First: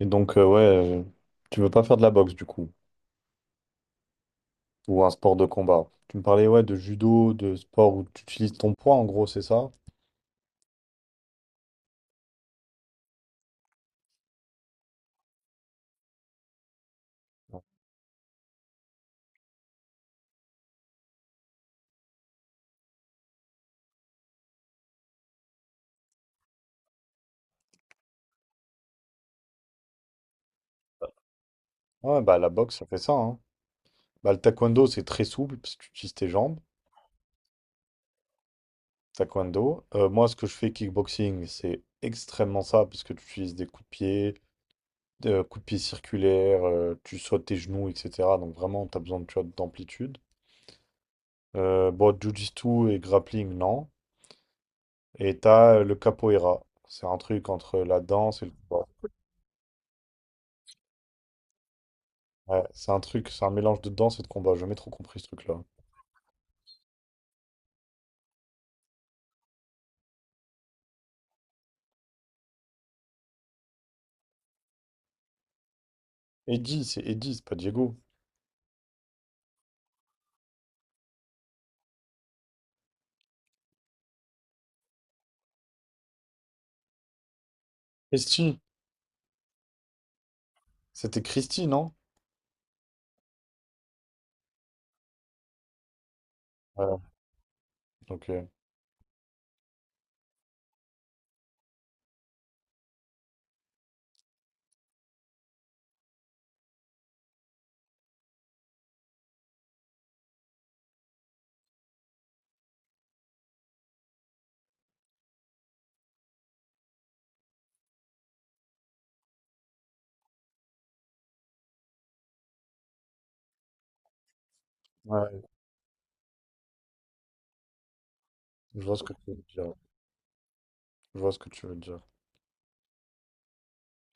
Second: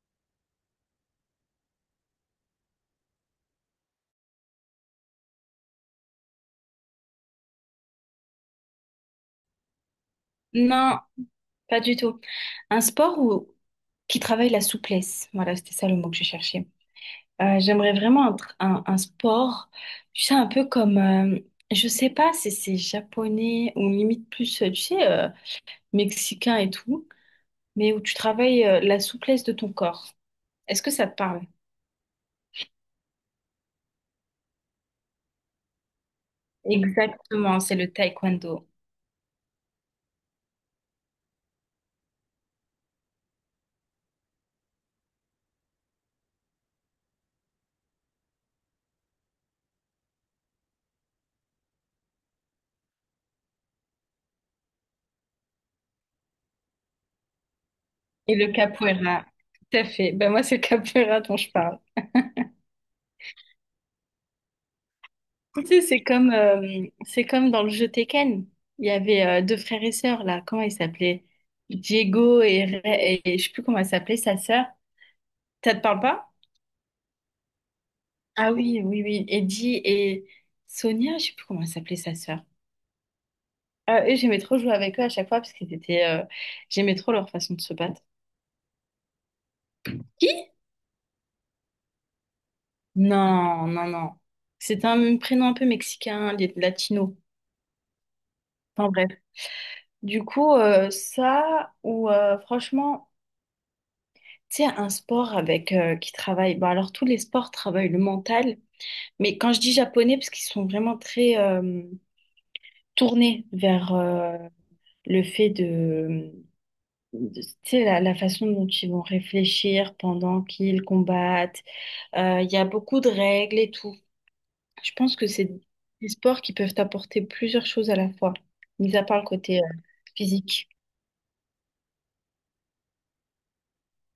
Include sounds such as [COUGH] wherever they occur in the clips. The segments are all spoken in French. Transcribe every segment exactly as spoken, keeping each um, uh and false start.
Et donc, euh, ouais, euh, tu veux pas faire de la boxe du coup, ou un sport de combat. Tu me parlais, ouais, de judo, de sport où tu utilises ton poids, en gros, c'est ça? Non, pas du tout. Un sport où... qui travaille la souplesse. Voilà, c'était ça le mot que je cherchais. Ouais, Euh, j'aimerais vraiment un, tr- un- un sport, tu sais, un peu comme, euh, je sais pas si c'est japonais ou limite plus, euh, tu sais, euh, mexicain et tout, mais où tu travailles euh, la souplesse de ton corps. Est-ce que ça te parle? ouais, bah la boxe, ça fait ça, hein. Bah, le taekwondo, c'est très souple parce que tu utilises tes jambes. Exactement, c'est le taekwondo Taekwondo. Euh, moi, ce que je fais kickboxing, c'est extrêmement ça parce que tu utilises des coups de pied, Euh, coup de pied circulaire, euh, tu sautes tes genoux, et cetera. Donc vraiment, tu as besoin de- tu vois, d'amplitude. Euh, bon, jiu-jitsu et grappling, non. Et t'as euh, le capoeira. C'est un truc entre la et danse et le le combat. capoeira. Tout à fait. Ben moi, c'est le capoeira dont je parle. Ouais, c'est un truc, c'est un mélange de danse et de combat. J'ai jamais trop compris ce truc-là. Tu sais, c'est comme, euh, c'est comme dans le jeu Tekken. Il y avait euh, deux frères et sœurs, là. Comment ils s'appelaient? Diego et, Re- et, je sais plus comment elle s'appelait, sa sœur. Ça te parle pas? Eddie, c'est Eddie, c'est pas Diego. Ah oui, oui, oui. Eddie et Sonia, je sais plus comment elle s'appelait, sa sœur. Euh, eux, j'aimais trop jouer avec eux à chaque fois parce qu'ils étaient, euh, j'aimais trop leur façon de se battre. Christy, Qui? c'était Christy, non? Non, non, non. C'était un prénom un peu mexicain, Ouais, latino. ok. Enfin bref. Du coup, euh, ça, ou euh, franchement. Tu sais, un sport avec euh, qui travaille. Bon, alors tous les sports travaillent le mental, mais quand je dis japonais, parce qu'ils sont vraiment très euh, tournés vers euh, le fait de, de- tu sais, la, la façon dont ils vont réfléchir pendant qu'ils combattent. Euh, Il y a beaucoup de règles et tout. Je pense que c'est Ouais, des sports qui peuvent apporter plusieurs choses à la fois, je mis vois ce à que part le tu veux côté euh, dire. physique. Je vois ce que tu veux dire.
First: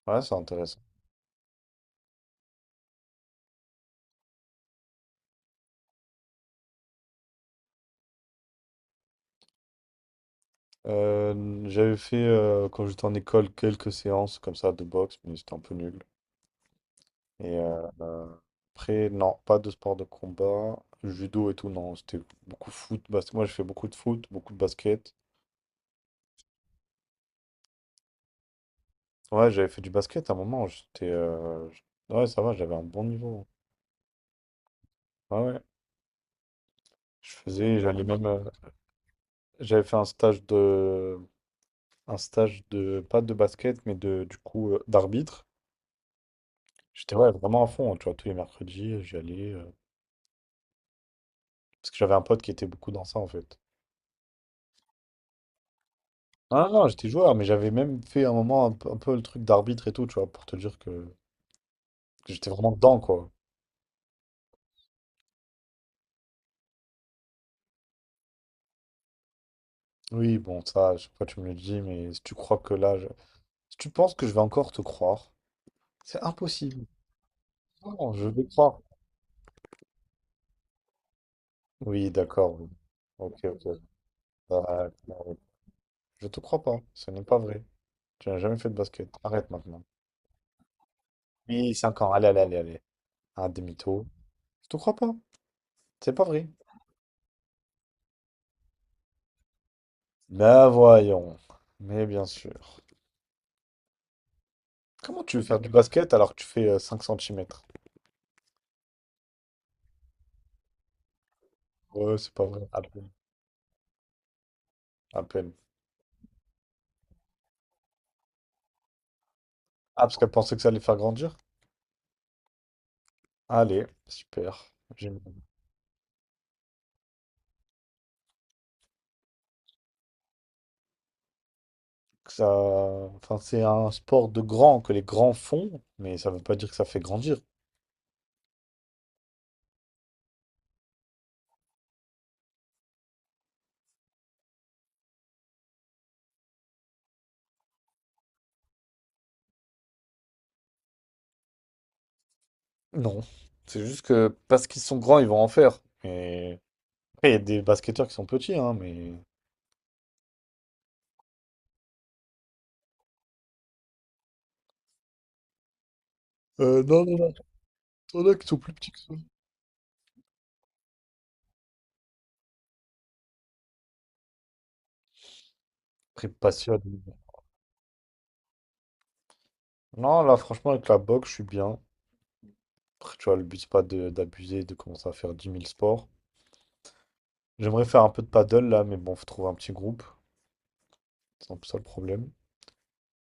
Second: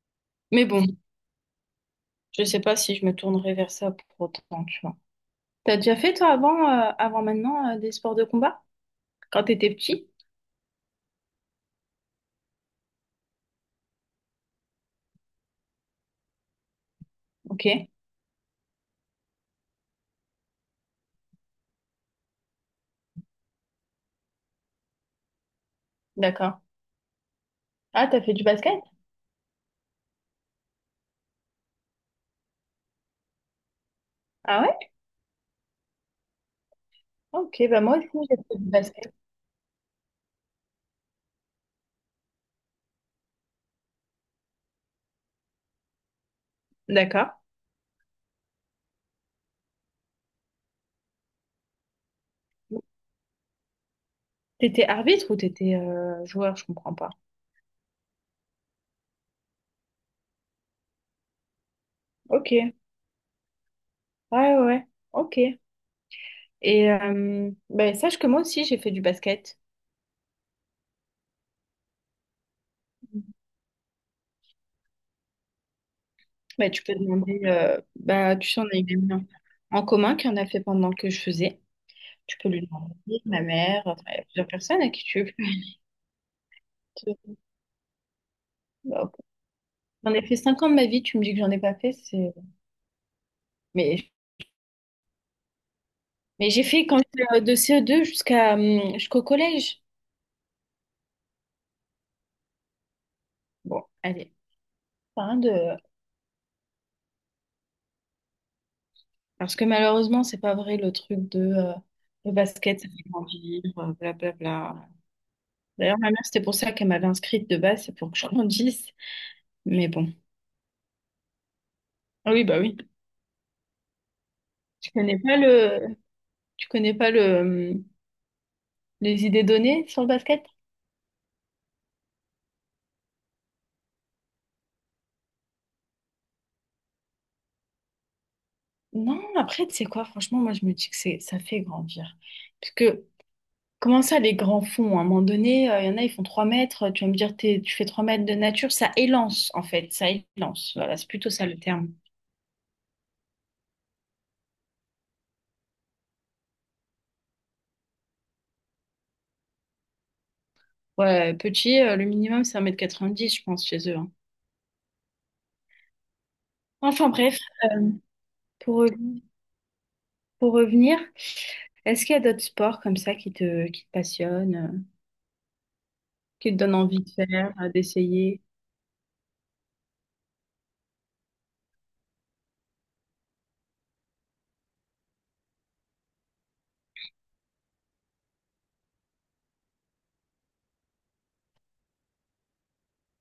Ouais, c'est Mais intéressant. bon, je sais pas si je me tournerai vers ça pour autant, tu vois. T'as déjà fait toi avant, euh, avant maintenant, euh, des sports de combat? Quand t'étais petit? Euh, j'avais fait, euh, quand j'étais en école, quelques séances comme ça de boxe, mais c'était un peu nul. Et Ok, euh, euh, après, non, pas de sport de combat. Judo et tout, non, c'était beaucoup foot, basket. Moi, j'ai fait beaucoup de foot, beaucoup de basket. d'accord. Ah, t'as fait du basket? Ouais, j'avais fait du basket à un moment. J'étais, euh, j- Ouais, ça va, j'avais un bon niveau. Ah ouais? Ouais, ouais. Je Ok, faisais, bah moi j'allais aussi même. j'ai euh, fait du basket. J'avais fait un stage de. Un stage de. Pas de basket, mais de, du coup, euh, d'arbitre. J'étais, D'accord. ouais, vraiment à fond. Tu vois, tous les mercredis, j'y allais. euh, Parce que j'avais un pote qui était beaucoup dans ça, en fait. T'étais arbitre ou t'étais euh, joueur? Je Ah non, comprends j'étais pas. joueur, mais j'avais même fait un moment un peu, un peu le truc d'arbitre et tout, tu vois, pour te dire que. Ok, J'étais vraiment ouais, dedans, quoi. ouais, ouais, ok. Et euh, ben, sache que moi aussi j'ai fait du basket. Oui, bon, ça, à chaque fois tu me le dis, mais si tu crois que là, je- si tu penses que je vais encore te croire, c'est Ben, tu impossible. peux demander, euh, Non, je bah, vais tu te sais, on a croire. une amie en en commun qui en a fait pendant que je faisais. Oui, Tu peux d'accord, lui oui. demander, Ok, ma ok. mère, enfin, il y a plusieurs personnes à D'accord, qui tu oui. Je te crois pas. Ce n'est pas vrai. Tu n'as jamais fait de basket. veux. Arrête maintenant. J'en ai fait cinq ans de ma vie, tu me dis que j'en ai Oui, pas fait, cinq ans. Allez, c'est... allez, allez, allez. Un demi-tour. Mais, Je te crois pas. C'est pas vrai. mais j'ai fait quand j'étais, euh, de C E deux jusqu'à hum, jusqu'au collège. Ben voyons. Mais bien sûr. Bon, allez, Comment pas tu rien veux faire du de... basket alors que tu fais euh, cinq centimètres? Parce que malheureusement, c'est pas vrai le truc de euh, Ouais, le c'est pas vrai. basket, À ça peine. fait grandir, euh, blablabla. À peine. D'ailleurs, ma mère, c'était pour ça qu'elle m'avait inscrite de base, c'est pour que je grandisse. Mais Ah, bon. parce qu'elle pensait que ça allait faire grandir? Ah oui, bah oui. Allez, super. Tu connais J'aime bien pas le... Tu connais pas le... hum, les idées données sur le basket? que ça. Enfin, c'est un sport de grands que les grands font, mais ça ne veut pas dire que ça fait grandir. Non, après, tu sais quoi, franchement, moi, je me dis que c'est ça fait grandir. Parce que comment ça, les grands fonds? À un moment donné, euh, il y en a, ils font trois mètres. Tu vas me dire, t'es- tu fais trois mètres de nature, ça élance, en fait. Ça élance. Voilà, c'est plutôt ça le terme. Non. C'est juste que parce qu'ils sont grands, ils vont en faire. Et après, il y a des basketteurs qui sont petits, hein, mais. Ouais, petit, euh, le minimum, c'est un mètre quatre-vingt-dix je pense, chez eux, hein. Euh, non, Enfin non, non. bref, Il y en a qui sont plus pour, petits. re- pour revenir, est-ce qu'il y a d'autres sports comme ça qui te, qui te passionnent, euh, Après, qui te donnent passionne. envie de faire, euh, d'essayer? Non, là, franchement, avec la boxe, je suis bien. Après, tu vois, le but, c'est pas de- d'abuser, de commencer à faire dix mille sports. J'aimerais faire un peu de paddle, là, mais bon, faut trouver un petit groupe. C'est un peu ça le problème.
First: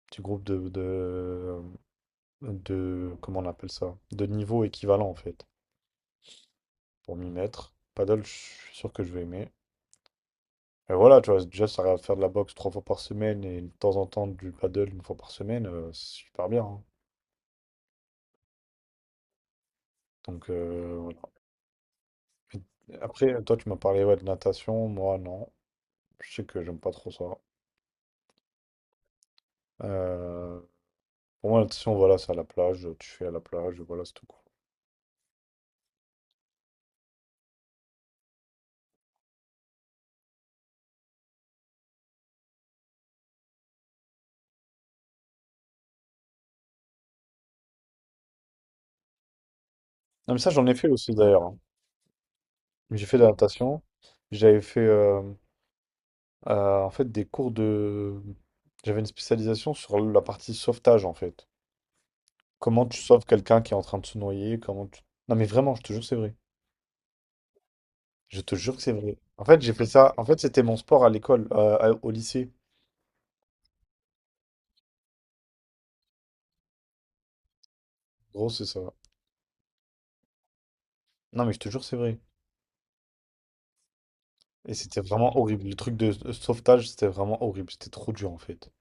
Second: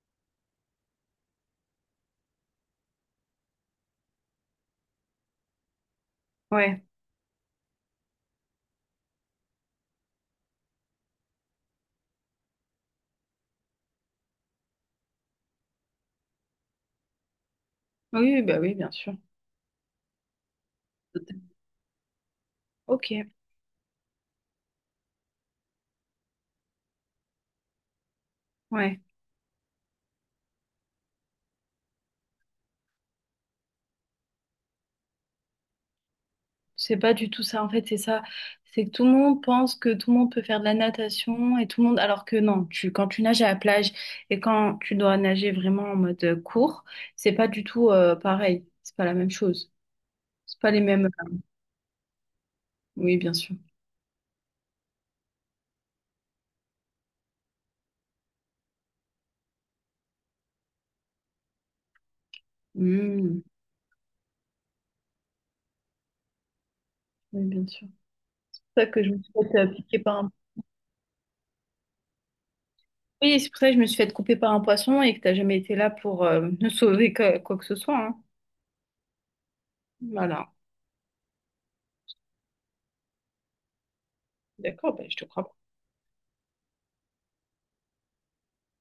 Petit groupe de de, de, comment on appelle ça, de niveau équivalent en fait, Ouais. pour m'y mettre. Paddle, je suis sûr que je vais aimer. Et voilà, tu vois, déjà, ça va faire de la boxe trois fois par semaine et de temps en temps du paddle une fois par semaine, euh, c'est super bien, hein. Oui, oui, bah oui, bien sûr. Donc, euh, voilà. Ok, Après, toi, tu m'as parlé ouais, de natation, moi, non. Je sais que j'aime pas trop ça. ouais. Euh, pour moi, la natation, voilà, c'est à la plage, tu fais à la plage, voilà, c'est tout, quoi. C'est pas du tout ça, en fait, c'est ça. C'est que tout le monde pense que tout le monde peut faire de la natation et tout le monde, alors que non, tu, quand tu nages à la plage et quand tu dois nager vraiment en mode euh, court, c'est pas du tout euh, pareil. C'est pas la même chose. Non, mais ça, C'est j'en pas ai les fait mêmes, aussi euh, d'ailleurs. J'ai Oui, fait de la bien sûr. natation. J'avais fait euh, euh, en fait des cours de. J'avais une spécialisation sur la partie sauvetage en fait. Comment tu sauves Mmh. quelqu'un qui est en train de se noyer, comment tu. Non, mais vraiment, je te jure, que c'est vrai. Oui, bien sûr. Je te C'est jure que pour ça c'est que je vrai. me suis En fait fait, euh, j'ai fait piquer ça. par En un. fait, c'était mon sport à l'école, euh, à- au lycée. Oui, c'est pour ça que je me suis fait couper par un poisson et que t'as jamais été là pour euh, [LAUGHS] me sauver que- quoi que ce soit, hein. Gros, c'est ça. Voilà. Non, mais je te jure, que c'est vrai. Et D'accord, c'était ben, je te vraiment crois pas. horrible. Le truc de de sauvetage, c'était vraiment horrible. C'était trop dur en fait.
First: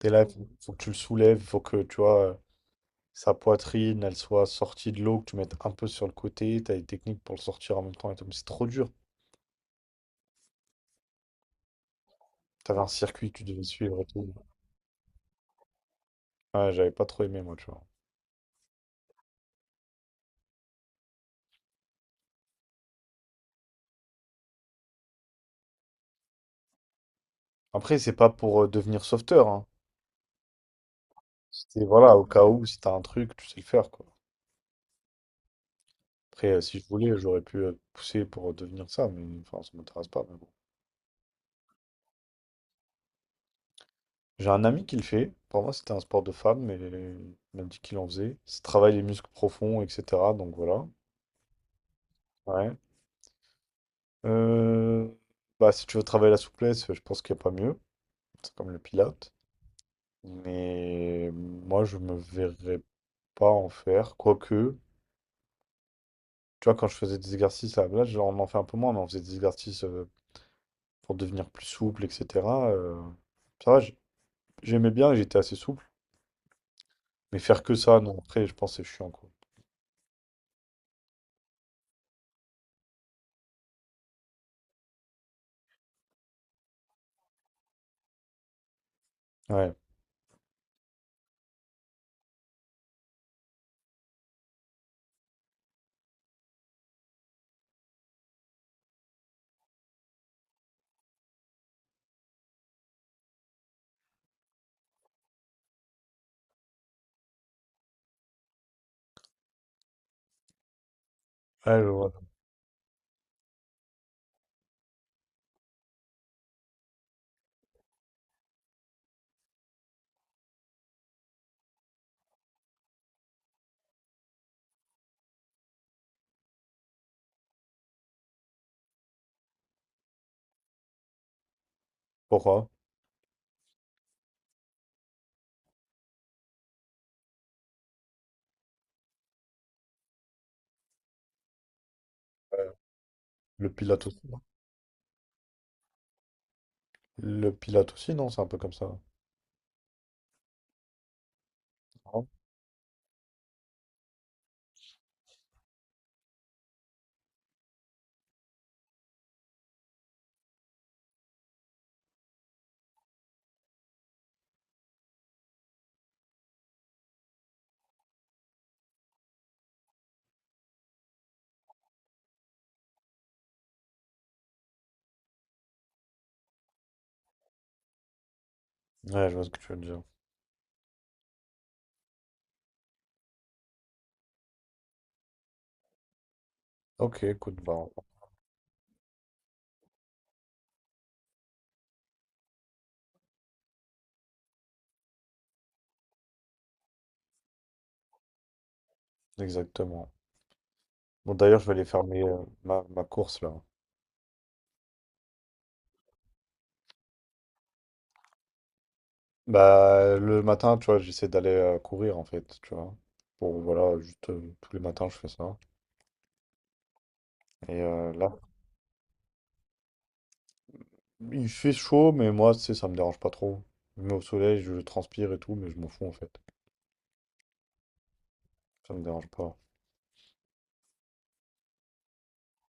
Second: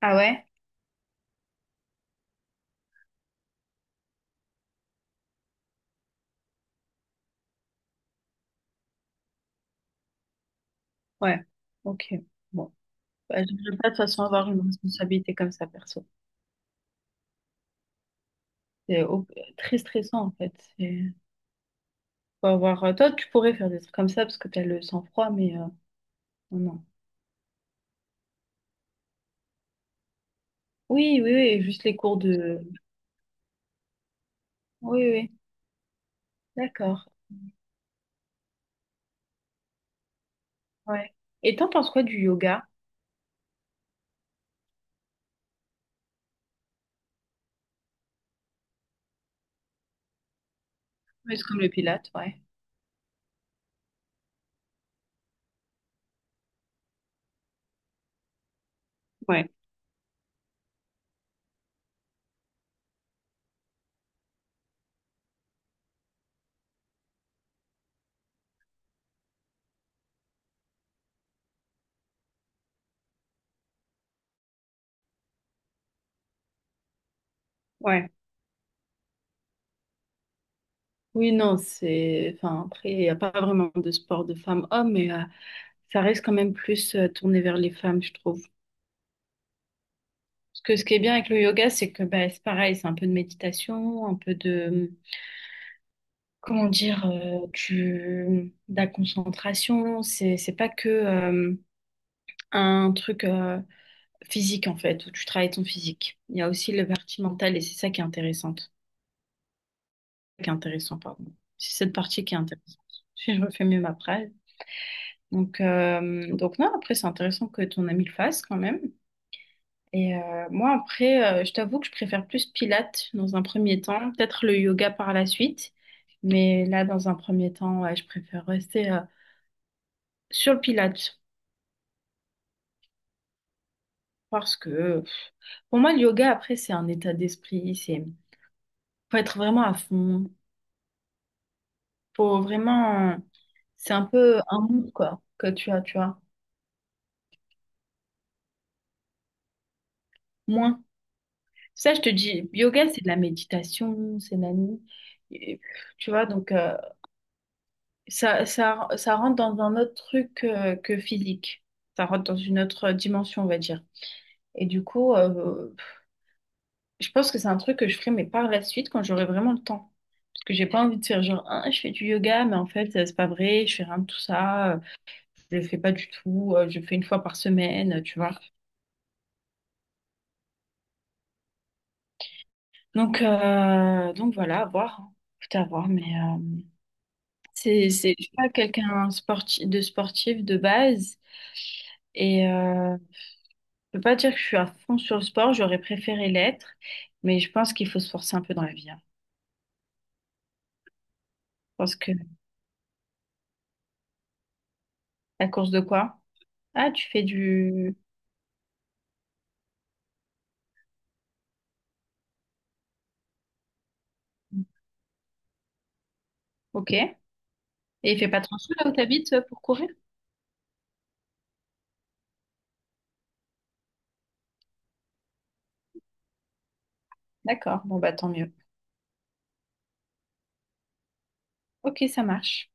T'es Ah là, ouais? il faut, que tu le soulèves, il faut que tu vois euh, sa poitrine, elle soit sortie de l'eau, que tu mettes un peu sur le côté. T'as des techniques pour le sortir en même temps et tout. Mais c'est trop dur. Ouais. Ok. Bon. T'avais un circuit que tu Bah, je ne devais veux pas de toute suivre et façon tout. avoir une responsabilité comme ça, perso. Ouais, j'avais pas trop aimé moi, tu vois. C'est au- très stressant, en fait. C'est faut avoir... euh, Toi, tu pourrais faire des trucs comme ça parce que tu as le sang-froid, mais euh, non, non. Après, c'est pas pour euh, devenir sauveteur, hein. Oui, oui, oui, juste C'était les cours voilà, au cas de... où, si t'as un truc, tu sais le faire, quoi. Oui, oui, Après, euh, si je d'accord. voulais, j'aurais pu euh, pousser pour euh, devenir ça, mais enfin, ça m'intéresse pas, mais bon. Ouais. Et t'en penses quoi du yoga? J'ai un ami qui le fait. Pour moi, c'était un sport de femme, mais il m'a dit qu'il en faisait. Ça travaille les muscles profonds, et cetera. Donc voilà. Oui, c'est comme le pilates, ouais. Ouais. Euh, Bah, si tu veux travailler la souplesse, je pense qu'il n'y a pas mieux. C'est comme le pilates. Ouais, Mais moi, je me verrais pas en faire. Quoique, tu vois, quand je faisais des exercices, à là, genre, on en fait un peu moins, mais on faisait des exercices euh, pour devenir plus souple, et cetera euh, Ça va, j- j'aimais bien et j'étais assez souple. Mais faire que ça, ouais. non. Après, je pense que c'est chiant, quoi. Oui, non, c'est... Enfin, après, il n'y a pas vraiment de sport de femmes-hommes, mais euh, ça reste quand même plus euh, tourné vers les femmes, je trouve. Ouais. Parce que ce qui est bien avec le yoga, c'est que bah, c'est pareil, c'est un peu de méditation, un peu de... comment dire, euh, du, de la concentration. C'est, c'est pas que euh, un truc euh, physique, en fait, où tu travailles ton physique. Il y a aussi la partie mentale et c'est ça qui est intéressante. Qui est intéressant, pardon. Ouais, C'est je cette vois. partie qui est intéressante. [LAUGHS] Si je refais mieux ma phrase. Donc, euh, donc non, après, c'est intéressant que ton ami le fasse quand même. Et euh, moi, après, euh, je t'avoue que je préfère plus Pilates dans un premier temps, peut-être le yoga par la suite. Mais là, dans un premier temps, ouais, je préfère rester euh, sur le Pilates. Pourquoi? Parce que pour moi, le yoga, après, c'est un état d'esprit. C'est faut être vraiment à fond. Faut vraiment. Le C'est un Pilate aussi, peu non. un mood, quoi, que tu as, tu vois. Le Pilate aussi, non, c'est un peu comme ça. Moins. Ça, je te Non. dis, yoga, c'est de la méditation, c'est nani. Et, tu vois, donc, euh, ça, ça, ça rentre dans un autre truc euh, que physique. Ça rentre dans une autre dimension, on va dire. Et du coup, euh, je pense que c'est un truc que je ferai, mais par la suite, quand j'aurai vraiment le temps. Que j'ai pas envie de faire genre ah, je fais du yoga mais en fait euh, c'est pas vrai je fais rien de tout ça euh, je le fais pas du tout euh, je le fais une fois par semaine euh, tu vois Ouais, je vois ce que tu veux dire. donc euh, donc voilà à voir hein. Tout à voir mais euh, Ok, écoute, bah, c'est c'est je suis pas quelqu'un sportif de sportif de base et euh, je peux pas dire que je suis à fond sur le sport j'aurais préféré l'être mais je pense qu'il faut se forcer un peu dans la vie hein. exactement. Bon, d'ailleurs, je vais Je aller pense faire que mes, euh, ma, ma course là. la course de quoi ah tu fais du Bah, le matin, tu vois, j'essaie d'aller euh, courir en fait, tu vois. Bon, voilà, juste euh, tous les matins, je fais ça. ok et Et euh, il fait là, pas trop chaud là où t'habites euh, pour courir il fait chaud, mais moi, tu sais, ça me dérange pas trop. Je me mets au soleil, je transpire et tout, mais je m'en fous en fait. D'accord, bon bah tant mieux. Ça me dérange pas. Ok, ça marche.